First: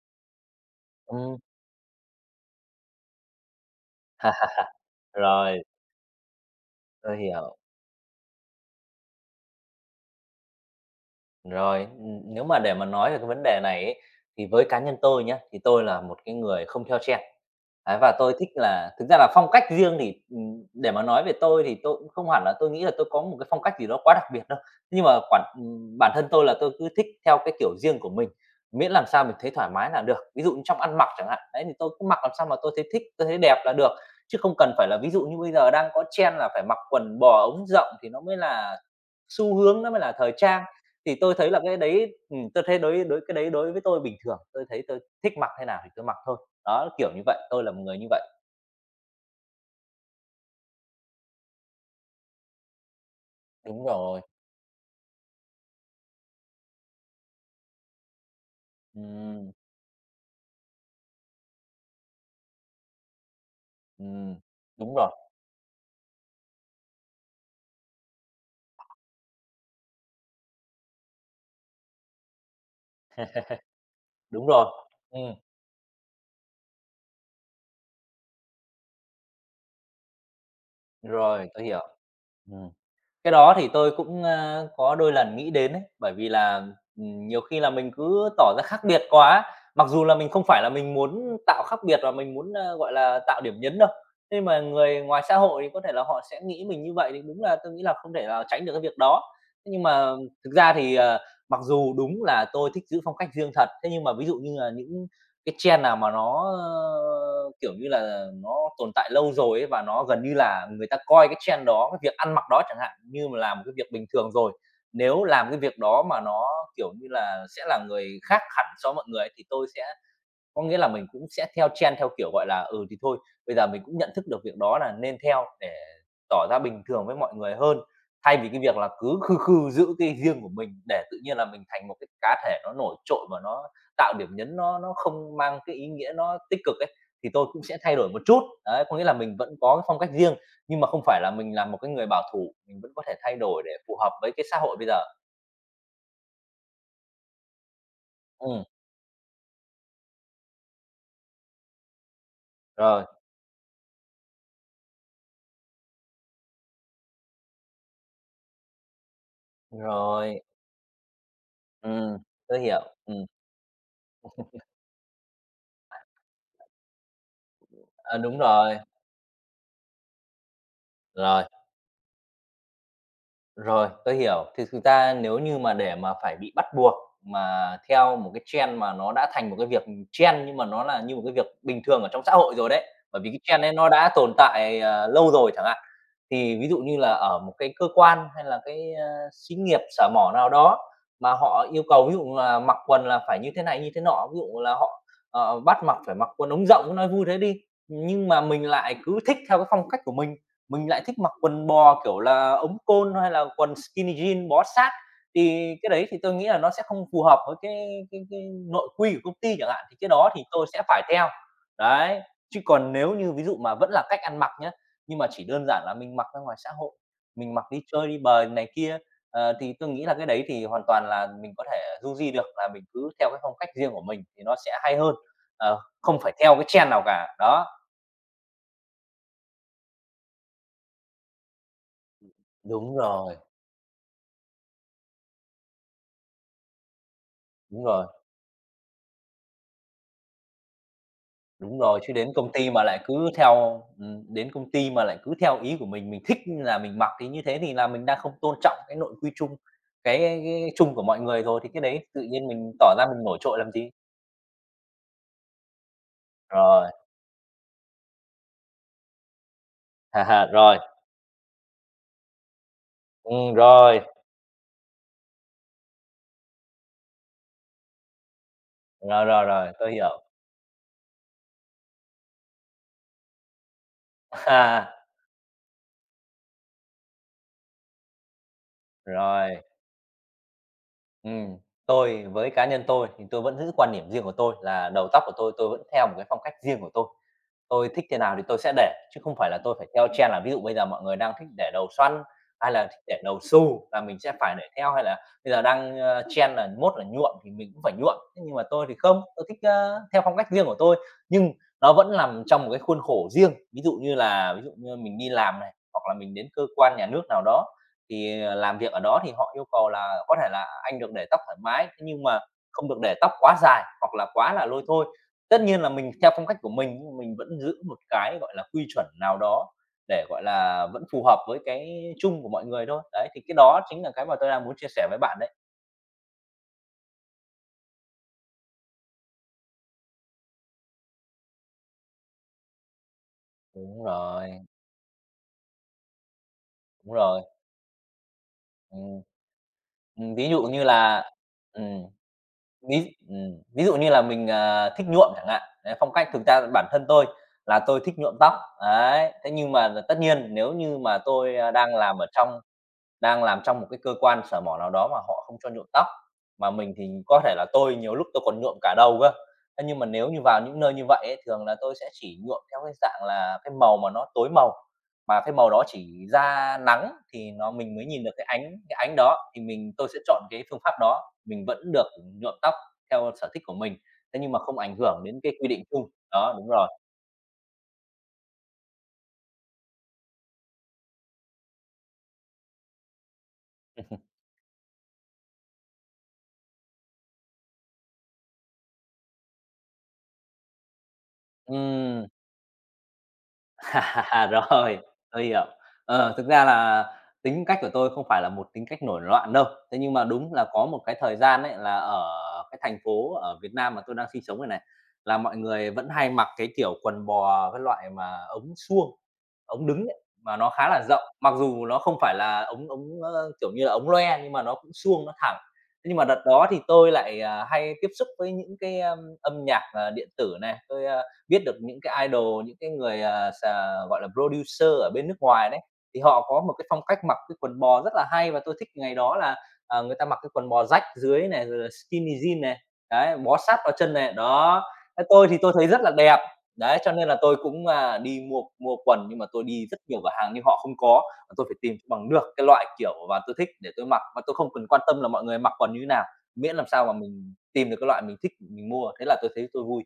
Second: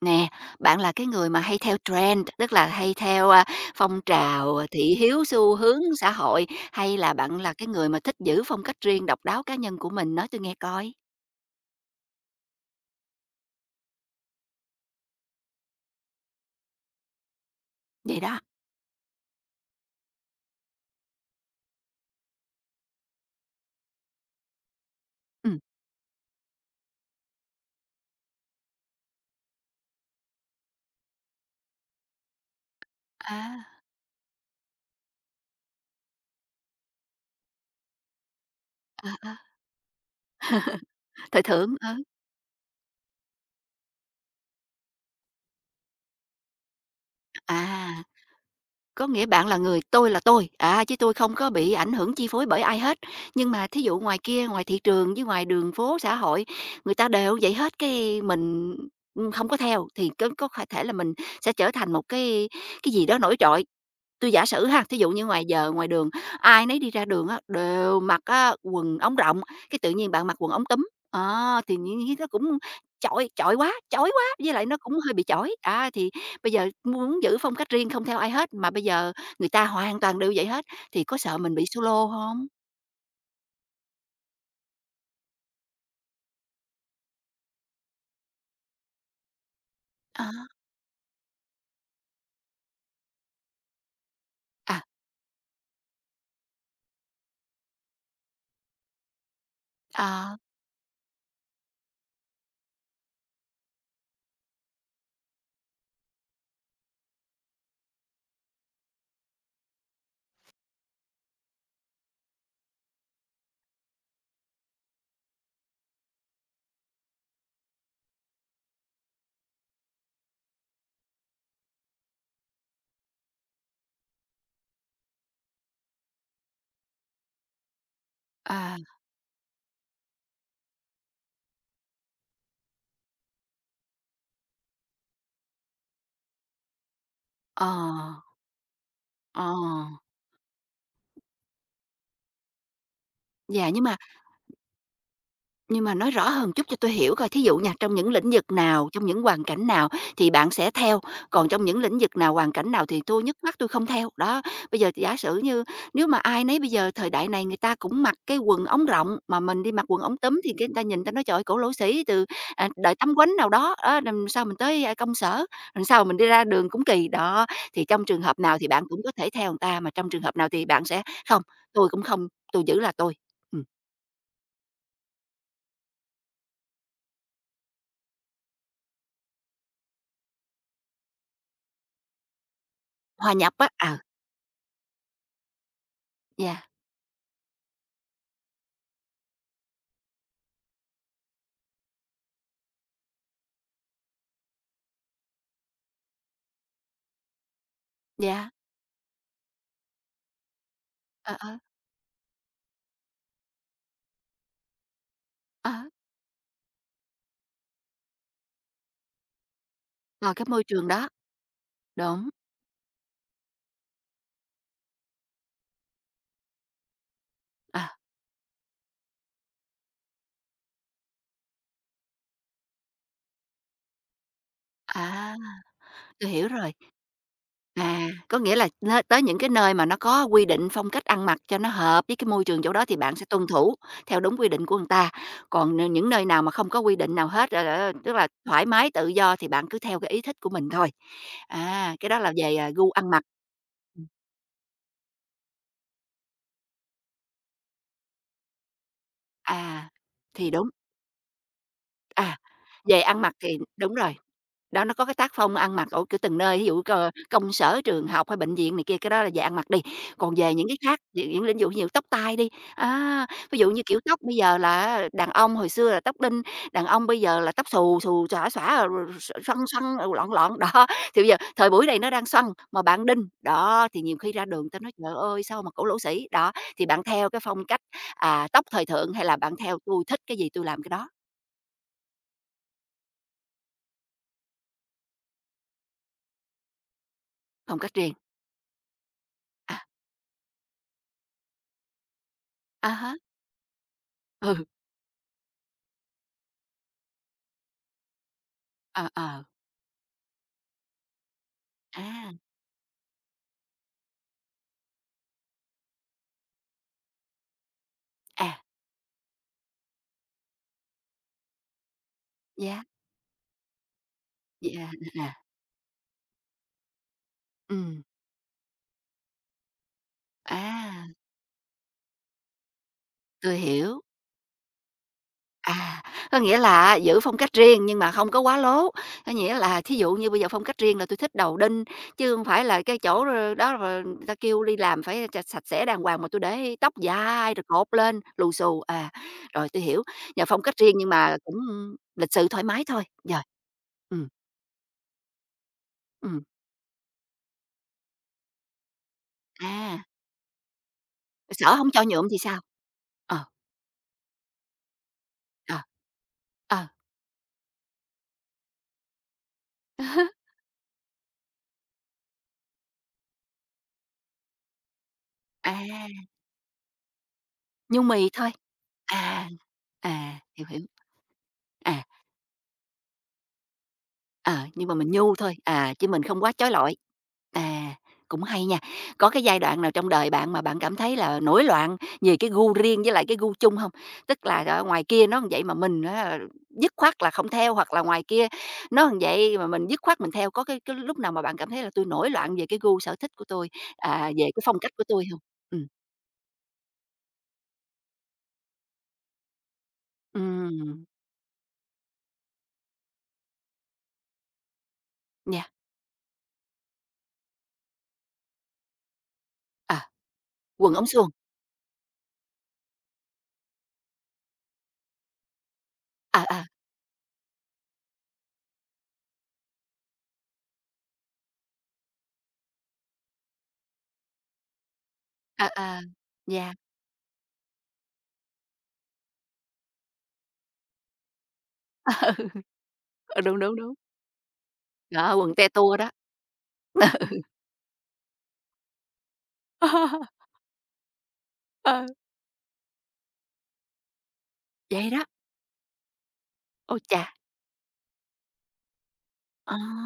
Nè, bạn là cái người Ừm. mà hay theo trend, tức là hay theo, phong trào, à, thị hiếu, xu Rồi, hướng xã hội, hay là tôi bạn là hiểu. cái người mà thích giữ phong cách riêng, độc đáo cá nhân của mình? Nói tui nghe coi. Nếu mà để mà nói về cái vấn đề này ấy, thì với cá nhân tôi nhé, thì tôi là một cái người không theo trend. Đấy, và Vậy tôi đó, thích là thực ra là phong cách riêng thì, để mà nói về tôi thì tôi cũng không hẳn là tôi nghĩ là tôi có một cái phong cách gì đó quá đặc biệt đâu. Nhưng mà quản ừ bản thân tôi là tôi cứ thích theo cái kiểu riêng của mình, miễn làm sao mình thấy thoải mái là được. Ví dụ như trong ăn mặc chẳng hạn, đấy, thì tôi cứ mặc làm sao mà tôi thấy thích, tôi thấy đẹp à, là được, chứ không cần phải là ví dụ như bây giờ đang có trend là phải mặc quần bò ống rộng thì nó mới là ờ, ờ, xu hướng, nó mới là thời trang. Thì tôi thời thấy là thượng, cái ờ, đấy tôi thấy đối đối cái đấy đối với tôi bình thường, tôi thấy tôi thích mặc thế nào thì tôi mặc thôi. Đó, kiểu như vậy, tôi là một à, người như vậy. có nghĩa bạn là người "Tôi là tôi", à, chứ tôi không có bị ảnh hưởng, chi phối bởi ai hết. Nhưng mà thí Đúng dụ ngoài rồi, kia, ngoài thị trường với ngoài đường phố xã hội, người ta đều vậy hết, cái mình, không ừm, có theo, thì có thể là mình sẽ trở thành một cái gì đó nổi trội. Tôi ừm, giả sử ha, đúng thí dụ rồi, như ngoài giờ, ngoài đường, ai nấy đi ra đường á, đều mặc á quần ống rộng, cái tự nhiên bạn mặc quần ống túm, ờ, thì nghĩ nó cũng chọi chọi quá, chói quá, đúng với lại rồi, nó cũng hơi bị ừm, chói. Á, thì bây giờ muốn giữ phong cách riêng không theo ai hết, mà bây giờ người ta hoàn toàn đều vậy hết, thì có sợ rồi, mình bị tôi hiểu. solo không? Ừm. Cái đó thì tôi cũng, a, có đôi lần nghĩ đến ấy, bởi vì là, nhiều khi là mình cứ tỏ ra khác biệt quá mặc dù là mình không À phải là mình muốn tạo khác biệt và mình muốn, a, gọi là, tạo điểm nhấn đâu. Nhưng mà à người ngoài xã hội thì có thể là họ sẽ nghĩ mình như vậy thì đúng là tôi nghĩ là không thể là tránh được cái việc đó. Thế nhưng mà à, thực ra thì, ờ, mặc dù đúng là tôi thích giữ phong cách riêng thật, thế nhưng mà ví dụ như là những cái trend nào mà nó, ơ, kiểu như là, nó tồn tại lâu rồi ấy, và nó gần như là người ta coi cái trend đó, cái việc ăn mặc đó chẳng hạn, như mà là một cái việc bình thường rồi. Nếu làm cái việc đó mà nó, kiểu như là, sẽ là người khác hẳn so với mọi người ấy, thì tôi sẽ có nghĩa là mình cũng sẽ theo trend theo kiểu, gọi là, ừ, thì thôi, bây giờ mình cũng nhận thức được việc đó là nên theo để tỏ ra bình thường với mọi người hơn, thay vì ờ, cái à, việc là cứ khư khư giữ cái riêng của mình để tự nhiên là mình thành một cái cá thể nó nổi trội và nó tạo điểm nhấn nó không mang cái ý nghĩa nó tích cực ấy, thì tôi cũng ờ, sẽ thay đổi một chút. Đấy, có nghĩa là mình ờ. vẫn có cái phong cách riêng, nhưng mà không phải là mình là một cái người bảo thủ, mình vẫn có thể thay đổi Yeah, để nhưng mà phù hợp với cái xã hội bây giờ. Nhưng mà nói rõ hơn chút cho tôi hiểu coi, thí dụ nha, trong những lĩnh vực Ừm, nào, trong những hoàn cảnh nào thì bạn sẽ theo, còn trong những lĩnh vực nào, hoàn cảnh nào thì rồi, tôi nhứt mắt tôi không theo. Đó, bây giờ giả sử như nếu mà ai nấy bây giờ thời đại này người ta cũng mặc cái quần ống rộng, mà mình đi mặc quần ống túm rồi, thì cái người ta nhìn ta nói trời ơi, cổ lỗ sĩ ừm, từ, tôi à, hiểu, đời Tám ừm, Quánh nào đó, đó, làm sao mình tới, công sở, làm sao mình đi ra đường cũng kỳ. Đó, thì trong ờ, trường hợp đúng nào thì rồi, bạn cũng có thể theo người ta, mà trong trường hợp nào thì bạn sẽ "Không, rồi. tôi cũng không, tôi giữ là tôi." Ừm, Rồi, tôi hiểu. Thì thực ra nếu như mà để mà phải bị bắt buộc mà theo một cái trend mà nó đã thành một cái việc, trend nhưng mà nó là như một cái việc bình thường ở trong xã hội rồi đấy, bởi vì hòa cái nhập trend á, ấy nó à đã tồn tại, ờ, lâu rồi chẳng hạn. Thì dạ. ví dụ như là ở một cái cơ quan hay là cái, ơ, xí nghiệp, sở mỏ nào đó mà họ yêu cầu ví dụ là mặc quần là phải như thế này, như thế nọ, ví dụ là họ, ờ, bắt mặc phải mặc quần ống rộng, nói vui thế đi, nhưng mà Dạ, mình lại cứ thích theo cái phong cách của mình. Mình lại thích mặc ờ, ờ, quần bò, kiểu là, ống côn hay là quần skinny jean bó sát, ờ, thì cái đấy thì tôi nghĩ là nó sẽ không phù hợp với cái nội quy của công ty chẳng hạn, thì cái đó vào thì cái môi tôi sẽ trường phải đó, theo. Đấy, đúng, chứ còn nếu như ví dụ mà vẫn là cách ăn mặc nhé nhưng mà chỉ đơn giản là mình mặc ra ngoài xã hội, mình mặc đi à, chơi đi bời này kia, ờ, thì tôi nghĩ là cái đấy thì hoàn toàn là mình có thể du di được, là mình cứ theo cái phong cách riêng của mình thì nó sẽ hay hơn, à, ờ, không tôi phải hiểu theo cái rồi. trend nào cả. Đó. À, có nghĩa là nơi tới những cái nơi mà nó có quy định phong cách ăn mặc cho nó hợp với cái môi trường chỗ đó thì Đúng bạn sẽ rồi, tuân thủ theo đúng quy định của người ta, còn n những nơi nào mà không có quy định nào hết, ờ, đúng ờ, rồi. tức là thoải mái tự do thì bạn cứ theo cái ý thích của mình thôi. Đúng À, rồi, cái chứ đó là đến công về, à, ty mà gu lại ăn cứ mặc. theo Ừm, đến công ty mà lại cứ theo ý của mình thích là mình mặc thì như thế thì là mình đang không tôn trọng cái nội quy chung, à, cái thì đúng, cái chung của mọi người rồi, thì cái đấy tự à, nhiên mình tỏ về ra ăn mình mặc nổi thì trội làm gì. đúng rồi. Đó, nó có cái tác phong ăn mặc ở, kiểu, từng nơi, ví dụ c Rồi, công sở, trường học hay bệnh viện này kia, cái đó là về ăn mặc đi. ha Còn ha, về những cái rồi, khác, những lĩnh vực như tóc tai đi, á, ừm, ví dụ như kiểu rồi, tóc bây giờ là đàn ông hồi xưa là tóc đinh, đàn ông bây giờ là tóc xù, xù, xõa, xõa, rồi rồi, rồi rồi, xoăn rồi, tôi xoăn, rồi hiểu. loạn loạn. Đó, thì bây giờ thời buổi này nó đang xoăn, mà bạn đinh, đó, thì nhiều khi ra đường ta nói À, "Trời ơi, sao mà cổ lỗ sĩ?" Đó, thì bạn theo cái phong cách, à, tóc thời thượng hay là bạn rồi. theo tôi thích cái gì tôi làm cái đó", Ừm, tôi với cá nhân tôi thì tôi vẫn giữ quan điểm riêng của tôi là đầu tóc của tôi vẫn theo một cái phong cách riêng của tôi. phong Tôi cách thích riêng. thế nào thì tôi sẽ để, chứ không phải là tôi À, phải theo trend là ví dụ bây giờ mọi người đang thích để đầu xoăn, hay là à thích há, để đầu xù là mình sẽ phải ừ, để theo, hay là bây giờ đang, ơ, trend là mốt là nhuộm thì mình cũng phải nhuộm. Thế nhưng mà tôi thì ờ, không, ờ, tôi thích, ơ, theo phong cách riêng của tôi, nhưng nó vẫn à. nằm trong một cái khuôn khổ riêng. Ví dụ như mình đi làm này, hoặc là mình đến cơ quan nhà nước nào đó thì, ờ, À, làm việc ở đó thì họ yêu cầu là có thể là anh được để tóc thoải mái, thế nhưng mà giá không được để tóc quá dài hoặc là quá là dạ, lôi à, thôi. à, à, Tất nhiên là mình theo phong cách của mình, nhưng mình vẫn giữ một ừm, cái, gọi là, quy chuẩn nào đó để, gọi là, vẫn à, phù hợp với cái chung của mọi người thôi. Đấy, thì cái tôi đó hiểu. chính là cái mà tôi đang muốn chia sẻ với bạn đấy. À, có nghĩa là giữ phong cách riêng nhưng mà không có quá lố, có nghĩa là thí dụ như bây giờ phong cách riêng là tôi thích đầu đinh, chứ không phải là cái chỗ, ơ, đó rồi Đúng người ta rồi, kêu đi làm phải ch sạch sẽ đàng hoàng mà tôi để tóc đúng rồi. dài rồi cột lên lù xù, à, Ừm, rồi tôi hiểu, và ví phong dụ cách như riêng nhưng là mà cũng ừm. lịch sự thoải mái thôi, Ví rồi. Ví dụ như là Ừm, mình, à, thích nhuộm chẳng hạn, đấy, phong cách ừm, thực ra bản thân tôi là tôi thích nhuộm tóc, đấy. Thế nhưng mà là à, tất nhiên nếu như mà tôi, a, sợ không cho nhuộm thì sao? Đang Ờ, làm trong một cái cơ quan sở mỏ nào đó mà họ không cho ờ. nhuộm tóc, mà Ờ, mình thì có thể là tôi nhiều lúc tôi còn nhuộm cả đầu cơ. Thế nhưng mà nếu như vào những nơi như vậy ấy, thường là tôi sẽ chỉ nhuộm theo cái dạng là cái màu mà nó tối màu, mà cái màu đó à, chỉ ra nắng thì nó mình mới nhung nhìn mì được cái thôi. ánh cái ánh À, đó, thì tôi sẽ à, chọn cái hiểu, hiểu. phương pháp đó, mình vẫn À, được nhuộm tóc theo sở thích của mình, thế nhưng ờ, mà không nhưng mà ảnh mình hưởng nhu đến cái thôi, quy định à, chứ chung. mình không quá Đó, đúng trói rồi. lọi. À, cũng hay nha. Có cái giai đoạn nào trong đời bạn mà bạn cảm thấy là nổi loạn về cái gu riêng với lại cái gu chung không? Tức là ở ngoài kia nó như vậy mà mình á dứt khoát là không theo, hoặc là ngoài kia nó như vậy mà mình dứt khoát mình theo. Có cái lúc nào mà bạn cảm thấy là tôi Ừm. nổi loạn về cái gu sở thích của tôi, à, về cái phong cách Rồi, của tôi không? tôi hiểu. Ừm, Ờ, thực ra là tính cách của tôi không phải là một tính cách nổi loạn đâu. Thế nhưng mà đúng là có một ừm, cái thời gian ấy là ở cái thành phố ở Việt Nam mà tôi đang sinh sống này này, là mọi yeah, người vẫn hay mặc cái kiểu quần bò cái loại mà ống suông, ống đứng à, ấy, mà nó khá quần là ống rộng. suông, Mặc dù nó không phải là ống ống, ơ, kiểu như là, ống loe nhưng mà nó cũng suông nó thẳng. Thế nhưng mà à, đợt à, đó thì tôi lại, à, hay tiếp xúc với những cái, ưm, âm nhạc, ờ, điện tử này, tôi, à, biết được những cái idol, những cái người, à, s à, gọi là, producer ở bên nước à, ngoài đấy, à, thì họ có yeah. một cái phong cách mặc cái quần bò rất là hay và tôi thích ngày đó là, à, người ta mặc cái quần bò rách dưới này, rồi là skinny jean này, đấy, Ờ, bó đúng, đúng, sát vào đúng. chân này, đó. Thế Đó, tôi quần thì te tôi thấy tua rất đó. là đẹp, đấy, cho nên là tôi cũng, à, đi mua mua quần nhưng mà tôi đi rất nhiều cửa hàng nhưng họ không có, và tôi phải tìm Ờ, cho bằng được cái loại kiểu mà tôi thích để tôi mặc, và tôi không cần quan vậy tâm đó. là mọi người mặc quần như thế nào, miễn làm Ôi sao mà chà! mình tìm được cái loại mình thích mình mua, thế là tôi thấy Ờ, tôi vui.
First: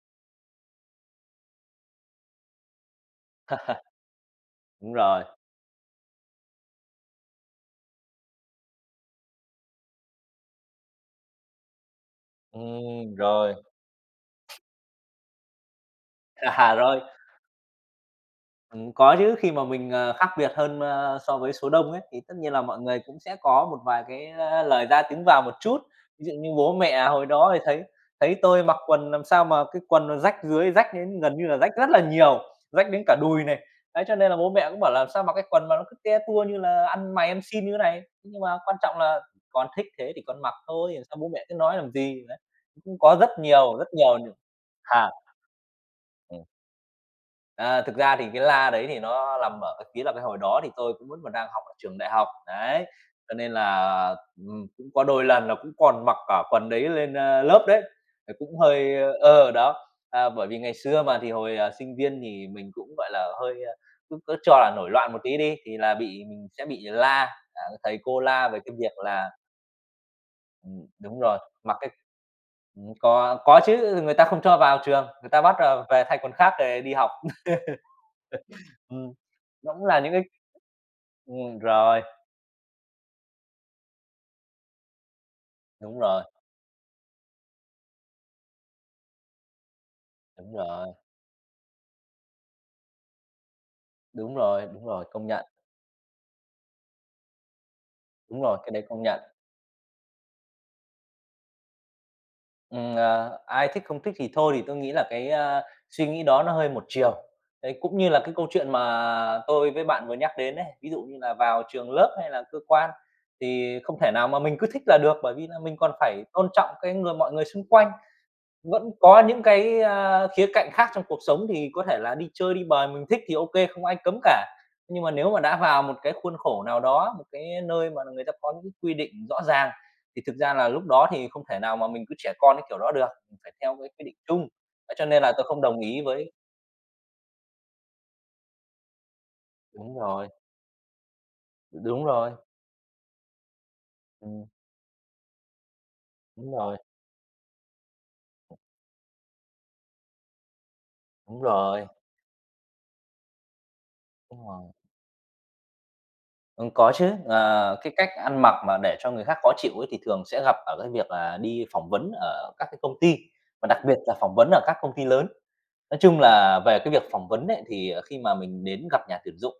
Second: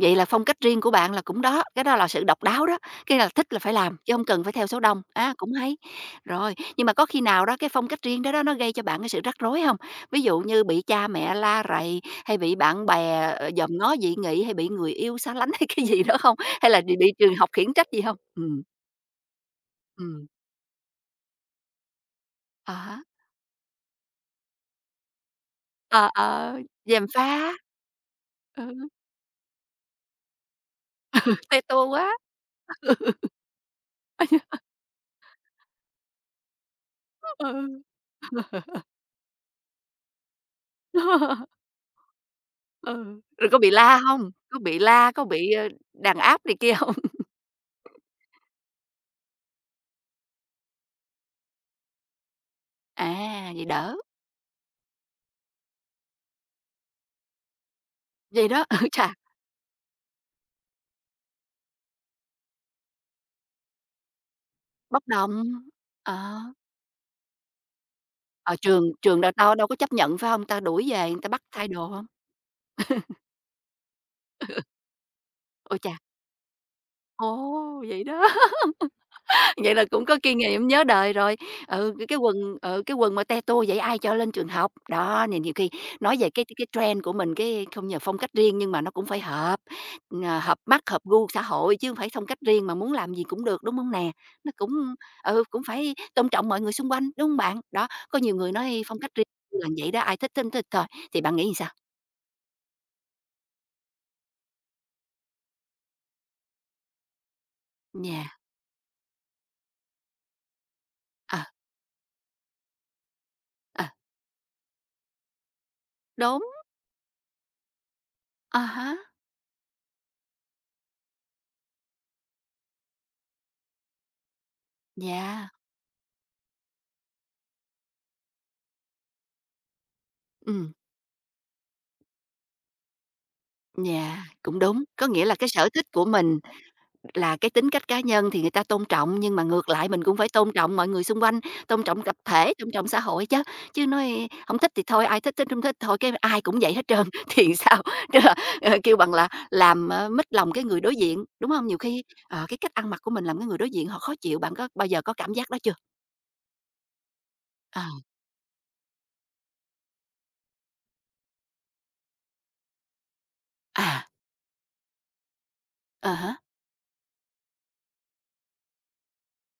vậy là phong cách riêng của bạn là cũng đó, cái đó là sự độc đáo đó, cái là thích là phải làm, chứ không cần phải theo số Đúng đông, rồi. á, cũng hay. Rồi, nhưng mà có khi nào đó cái phong cách riêng đó đó nó gây cho bạn cái sự rắc rối không? Ví dụ như bị cha mẹ la rầy, hay bị bạn bè, ờ, Rồi. dòm ngó dị nghị, hay bị người yêu xa lánh hay cái gì đó không? Hay À, là bị rồi, bị trường học khiển trách gì không? Ừ có chứ, khi mà mình, ừ khác biệt hơn, so với số đông ấy, thì tất nhiên là à mọi người há, cũng sẽ có một vài cái, lời ra tiếng vào một chút. ờ, Ví dụ như ờ, bố gièm mẹ hồi đó pha, thì thấy thấy ừ, tôi mặc quần làm sao mà cái quần nó rách dưới, rách đến gần như là te rách tua rất là quá. nhiều, rách đến cả đùi này. Đấy, cho nên là bố mẹ cũng bảo làm: "Sao mặc cái quần mà nó cứ te tua như là ăn mày ăn xin như thế Ừ. này?" Nhưng mà quan trọng là: "Con thích thế thì con mặc thôi, sao bố mẹ cứ nói làm gì?" Đấy, cũng có Ừ, rồi có bị rất la nhiều hông? những Có bị à. la, có bị, ơ, đàn Ừm. áp này kia hông? À, thực ra thì cái la đấy thì nó nằm ở cái phía là cái hồi đó thì tôi cũng vẫn còn đang học ở trường đại học, đấy, cho À, nên vậy đỡ, là, cũng có đôi lần là cũng còn mặc cả quần đấy lên, lớp đấy, thì vậy cũng đó, ừ, hơi chà, ờ, đó. À, bởi vì ngày xưa mà thì hồi, sinh viên thì mình cũng, gọi là, hơi, a, cứ cứ cho là nổi bốc loạn một tí đồng, đi, thì là ờ, bị mình sẽ bị la, thầy cô la ờ, về cái trường việc trường là đâu đâu đâu có chấp nhận, phải hông? Ta đuổi về người đúng ta rồi, bắt thay mặc đồ cái hông? Có chứ, người ta không cho vào trường, người ta bắt, Ôi chà, về thay quần khác để đi học. ồ, vậy đó. Ừm, nó Vậy là cũng là cũng những có kinh nghiệm nhớ đời rồi. ừm, Ừ, rồi, cái quần ừ, cái quần mà te tua vậy ai cho lên trường học. Đó, nên nhiều khi đúng nói rồi, về cái trend của mình, cái không nhờ phong cách riêng nhưng mà nó cũng phải hợp, à, đúng hợp mắt, rồi, hợp gu xã hội chứ không phải phong cách riêng mà muốn làm gì cũng được, đúng không nè? đúng Nó rồi, cũng đúng rồi, công ừ, nhận, cũng phải tôn trọng mọi người xung quanh, đúng hông bạn? Đó, có nhiều đúng người rồi, cái nói đấy phong công cách nhận. riêng là vậy đó, ai thích thích thích thôi, thì bạn nghĩ sao? Ờ, ai thích không thích thì thôi thì tôi nghĩ là cái, suy nghĩ đó nó hơi một chiều. Đấy, cũng như là Nhà cái câu chuyện mà tôi với bạn vừa nhắc đến đấy ví dụ như là ờ, vào trường lớp hay là cơ quan thì ờ, không thể nào mà mình cứ thích là được, bởi vì là mình còn phải đúng, tôn trọng cái người mọi người xung quanh. à Vẫn há, có những cái, khía cạnh khác trong cuộc sống thì có thể là đi chơi, đi bời mình thích thì ok không ai cấm cả. Nhưng mà nếu mà yeah, đã vào một cái khuôn khổ nào đó, một cái nơi mà người ta có những cái quy định rõ ràng, thì thực ra là ừm, lúc đó thì không thể nào mà mình cứ trẻ con cái kiểu đó được, mình phải theo cái quy định yeah, chung. cũng đúng. Thế Có cho nên nghĩa là là tôi cái không sở đồng thích ý của với mình là cái tính cách cá nhân thì người ta tôn trọng, nhưng mà ngược lại đúng mình cũng phải rồi, tôn trọng mọi người xung quanh, tôn trọng đúng tập rồi, thể, tôn trọng xã hội chứ. Chứ nói ừm, không thích thì thôi, ai thích thích, không thích thôi, cái ai đúng cũng vậy rồi, hết trơn thì sao? Tức là, ờ, kêu bằng là làm, ờ, mếch lòng cái người đối diện, đúng đúng không? Nhiều rồi, khi, ờ, cái cách ăn mặc của mình làm cái người đối diện họ khó chịu, đúng bạn có rồi. bao giờ có cảm giác đó chưa? Có chứ, Ờ, à, cái cách ăn mặc mà để cho người khác khó chịu ấy thì thường sẽ gặp ở cái việc là đi phỏng vấn ở các cái công ty, và đặc biệt à là phỏng vấn ở các công ty lớn. Nói ờ chung hả là về cái việc phỏng vấn ấy, thì, khi mà mình đến gặp nhà tuyển dụng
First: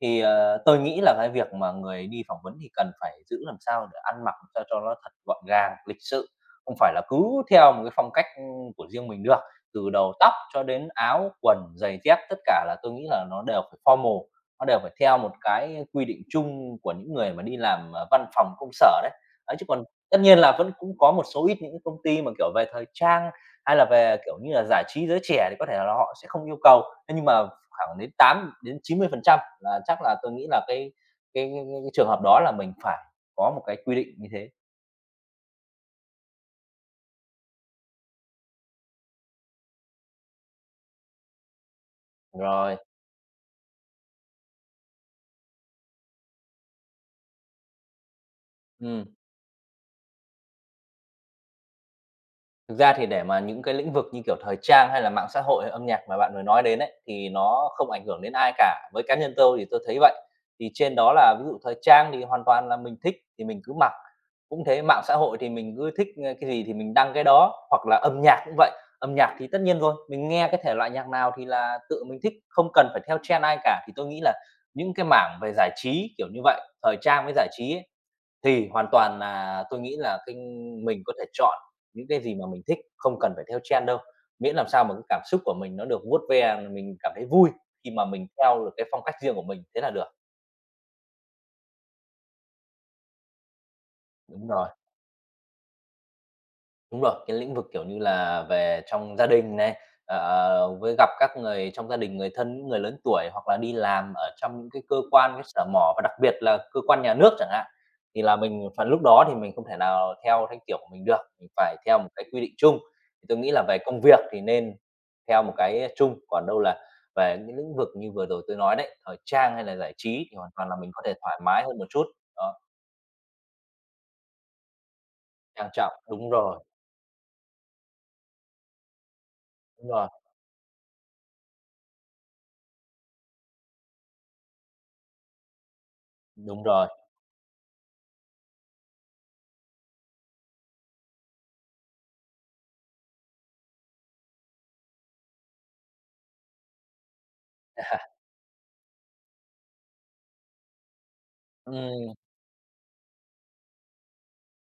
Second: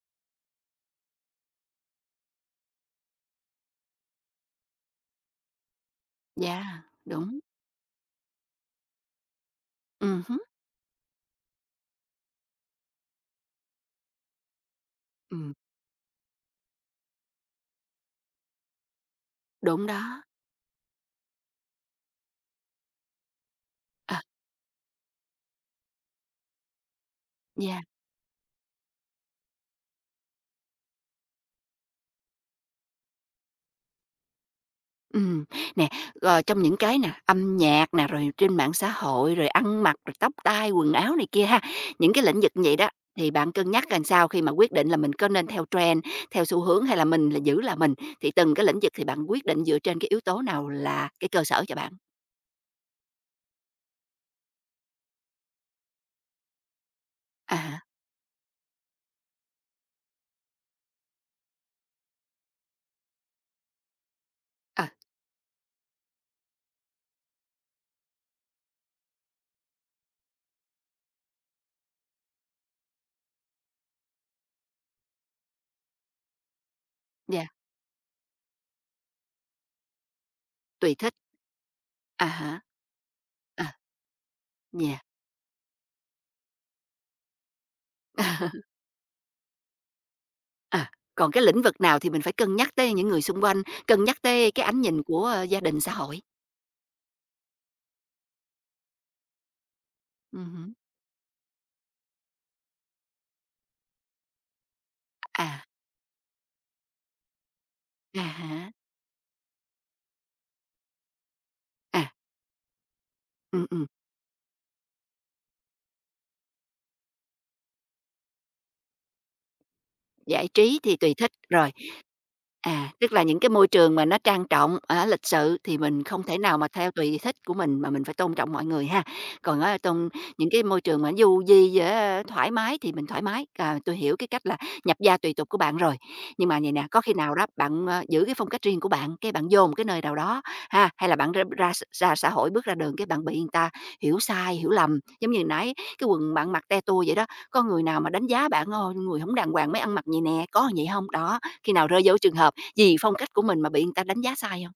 thì, tôi nghĩ là cái việc mà người đi phỏng vấn thì cần phải giữ làm sao để ăn mặc sao cho nó thật gọn gàng, lịch sự, không dạ phải là cứ đúng, theo một cái phong cách, ừ, của riêng mình được. Từ đầu tóc hứm, cho đến áo, quần, giày dép, tất cả là tôi nghĩ là nó đều phải formal, nó đều phải theo một ừm, cái quy định chung của những người mà đi làm, văn phòng công sở đấy. Ấy, chứ còn đúng tất đó, nhiên là vẫn cũng có một số ít những cái công ty mà, kiểu, về thời trang hay là ờ, về, kiểu như là, giải trí giới trẻ thì có thể là họ sẽ không yêu cầu, thế nhưng mà yeah. khoảng đến 80 đến 90% là chắc là tôi nghĩ là cái cái trường hợp đó là mình phải có một cái quy định như thế. Ừm, nè, ờ, trong những cái nè, âm nhạc nè, rồi trên mạng xã hội, rồi ăn mặc, rồi tóc tai, quần áo này kia ha, những cái lĩnh vực như vậy Rồi, đó, thì bạn cân nhắc làm sao khi mà quyết định là mình có nên theo trend, theo xu hướng hay là mình là giữ là mình? Thì từng cái lĩnh vực thì ừm. bạn quyết định dựa trên cái yếu tố nào là cái cơ sở cho bạn? Thực ra thì để mà những cái lĩnh vực như kiểu thời trang hay là mạng xã hội hay âm nhạc mà bạn vừa nói đến ấy, thì À nó há, không ảnh hưởng đến ai cả. Với cá nhân tôi thì tôi thấy vậy. Thì trên đó là ví dụ thời trang thì hoàn toàn là mình thích thì mình cứ mặc. Cũng thế, à mạng xã hội thì mình cứ thích, cái gì thì mình đăng cái đó, hoặc là âm nhạc cũng vậy. Âm nhạc thì tất nhiên rồi, mình nghe cái thể loại nhạc nào thì là tự mình thích, không cần phải theo trend ai cả. Thì tôi nghĩ là những cái mảng về giải trí, kiểu như vậy, thời trang với yeah, giải trí ấy, thì hoàn toàn là tôi nghĩ là cái tùy mình thích, có thể chọn những cái à gì mà há, mình thích, không cần phải theo à trend đâu, miễn làm sao mà yeah. cái cảm xúc của mình nó được vuốt ve, mình cảm thấy vui khi mà mình theo được cái phong cách riêng của mình, thế là được. À, còn cái lĩnh vực nào thì mình phải cân nhắc tới những người xung quanh, cân nhắc Đúng tới cái rồi. ánh nhìn của, ờ, gia đình, xã hội? Đúng rồi, cái lĩnh vực, kiểu như là, về trong gia đình này, Hứm, với gặp các người trong gia đình, người thân, những người lớn tuổi hoặc là đi làm ở trong những cái cơ quan, cái à, sở mỏ và đặc biệt là cơ quan nhà nước chẳng hạn, à thì là mình há, phần lúc đó thì mình không thể nào theo theo kiểu của mình được, mình phải theo một à, cái quy định chung. Thì tôi nghĩ là về ừm. công việc thì nên theo một cái chung, còn đâu là về những lĩnh vực như vừa rồi tôi nói đấy, thời trang hay là giải trí thì Giải hoàn toàn là trí mình thì có tùy thể thích, thoải mái rồi. hơn một chút, đó, À, tức là những cái môi trường mà nó trang trọng, á, lịch sự trang thì trọng. mình không Đúng thể nào rồi, mà theo tùy thích của mình mà mình phải tôn trọng mọi người ha. Còn ở đúng rồi, trong những cái môi trường mà du di, ờ, thoải mái thì mình thoải mái. À, tôi hiểu cái cách là nhập gia tùy tục của bạn rồi. Nhưng mà đúng vậy nè, rồi. có khi nào đó bạn, ờ, giữ cái phong cách riêng của bạn, cái bạn vô một cái nơi nào đó ha, hay là bạn ra ra ra xã hội bước ra đường cái bạn bị người ta hiểu sai, hiểu lầm, giống như nãy cái quần bạn mặc te tua vậy đó, có người nào mà đánh giá bạn: "Ôi, người không đàng hoàng mới ăn mặc vậy nè", có vậy không? Đó, khi nào rơi Ừm. vô trường hợp vì phong cách của mình mà bị người ta đánh giá sai hông?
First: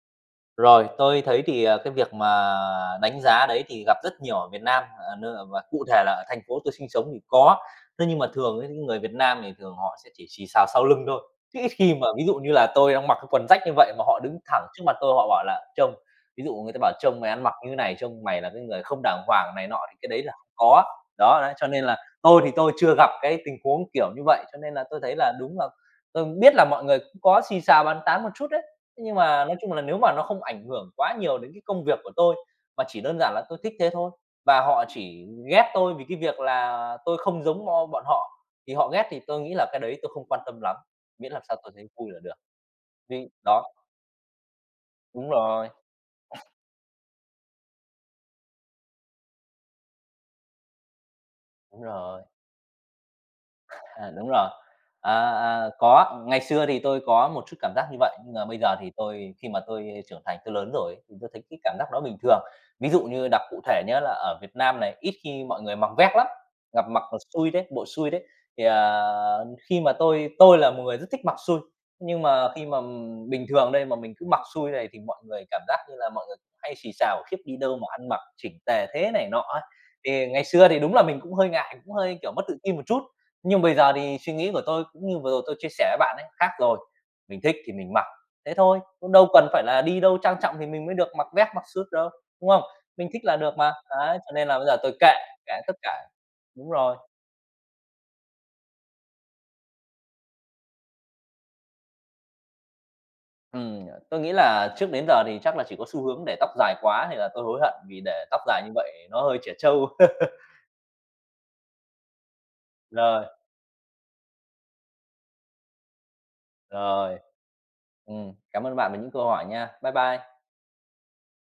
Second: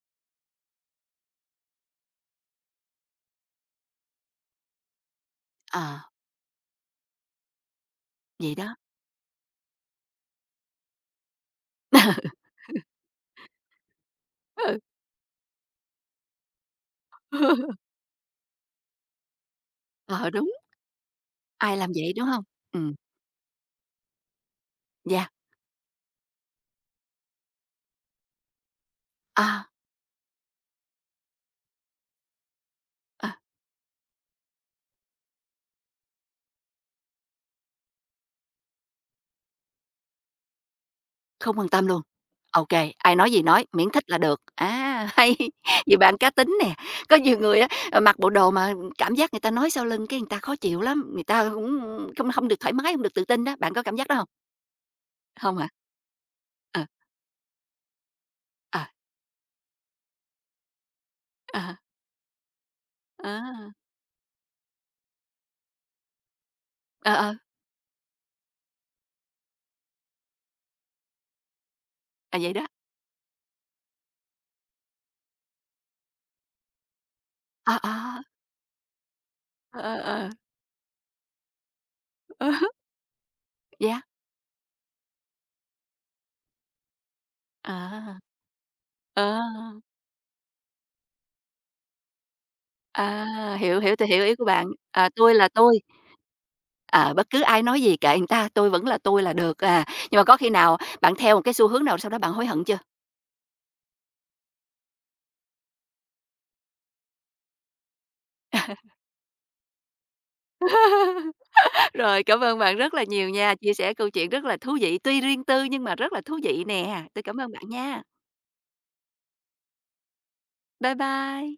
Rồi, tôi thấy thì, cái việc mà đánh giá đấy thì gặp rất nhiều ở Việt Nam, ờ, n và cụ Ờ, thể là ở thành phố tôi sinh sống thì có. Thế nhưng mà vậy thường ấy, đó. những người Việt Nam thì thường họ sẽ chỉ xì xào sau lưng thôi, chứ ít khi mà ví dụ như là tôi đang mặc cái quần rách như vậy mà họ đứng thẳng Ừ. trước mặt tôi họ bảo là "Trông" ví dụ người ta bảo "Trông mày ăn mặc như này, trông mày là cái người không đàng hoàng" này nọ thì cái đấy Ờ, là đúng, không có. Đó, đấy, cho ai nên làm là vậy, đúng tôi hông? thì tôi Ừm, chưa gặp cái tình huống kiểu như vậy, cho nên là tôi thấy yeah, là đúng là tôi biết là mọi người cũng có xì xào bàn tán một chút đấy nhưng mà nói à, chung là nếu mà nó không ảnh hưởng quá nhiều đến cái công việc của tôi, mà chỉ đơn giản à, là tôi thích thế thôi, và họ chỉ ghét tôi vì cái việc là tôi không giống bo bọn họ, thì họ ghét thì tôi nghĩ là cái đấy tôi không quan tâm lắm, miễn làm sao không quan tôi tâm thấy luôn. vui là được. Ô kê, ai Vì nói gì đó, nói, miễn thích là được. Á, đúng hay, rồi, vậy bạn cá tính nè, có nhiều người á, ờ, mặc bộ đồ mà cảm giác người ta nói sau lưng cái người ta khó chịu lắm, người ta cũng đúng rồi. không không được thoải mái, hông được tự tin đó, bạn có cảm giác À, đó hông? đúng rồi. À, Hông hả? à, có, ngày xưa thì Ờ, tôi có một chút cảm giác như vậy, nhưng mà bây giờ ờ, thì tôi khi mà tôi trưởng thành, tôi lớn rồi ấy, thì tôi thấy à cái cảm há, giác đó bình thường. Ví dụ như đặc cụ á, thể nhé là ở Việt Nam này, ít khi mọi người mặc vest lắm, gặp mặc ờ, còn ờ, xui đấy, bộ xui đấy. Thì, khi mà tôi là một người rất thích mặc xui, nhưng à, mà vậy đó. khi mà, bình thường đây mà mình cứ mặc xui này thì mọi người cảm giác như là mọi người cũng hay xì xào: "Khiếp, đi Ờ, đâu mà ờ, ăn mặc chỉnh tề thế?" này nọ ấy. ờ, Thì ờ, ngày xưa thì đúng là mình cũng hơi ngại, cũng hơi, kiểu, mất ờ, tự tin một chút, dạ, ờ nhưng bây hứm, giờ yeah, thì suy nghĩ của tôi cũng như vừa rồi tôi chia sẻ với bạn ấy, khác rồi. Mình thích thì mình mặc, à. thế thôi, cũng đâu cần phải À, là đi đâu trang trọng thì mình mới được mặc vest, mặc suit đâu, đúng không? Mình thích là à, được mà. hiểu, hiểu, tôi Đấy, hiểu cho ý của nên là bạn. bây giờ tôi À, kệ, "Tôi là kệ tất tôi." cả đúng rồi. À, bất cứ ai nói gì kệ người ta, tôi vẫn là tôi là được, à. Nhưng mà có khi nào bạn theo một cái xu hướng nào sau đó bạn hối hận chưa? Tôi nghĩ là trước đến giờ thì chắc là chỉ có xu hướng để tóc dài quá thì là tôi hối hận vì để tóc dài như vậy nó hơi trẻ trâu. Rồi, cảm ơn bạn rất là Rồi, nhiều nha, chia sẻ câu chuyện rất là thú vị, tuy riêng tư nhưng mà rất là thú vị nè. rồi, Tôi cảm ơn bạn nha. Cảm ơn bạn về những câu hỏi nha. Bye bye. Bye bye.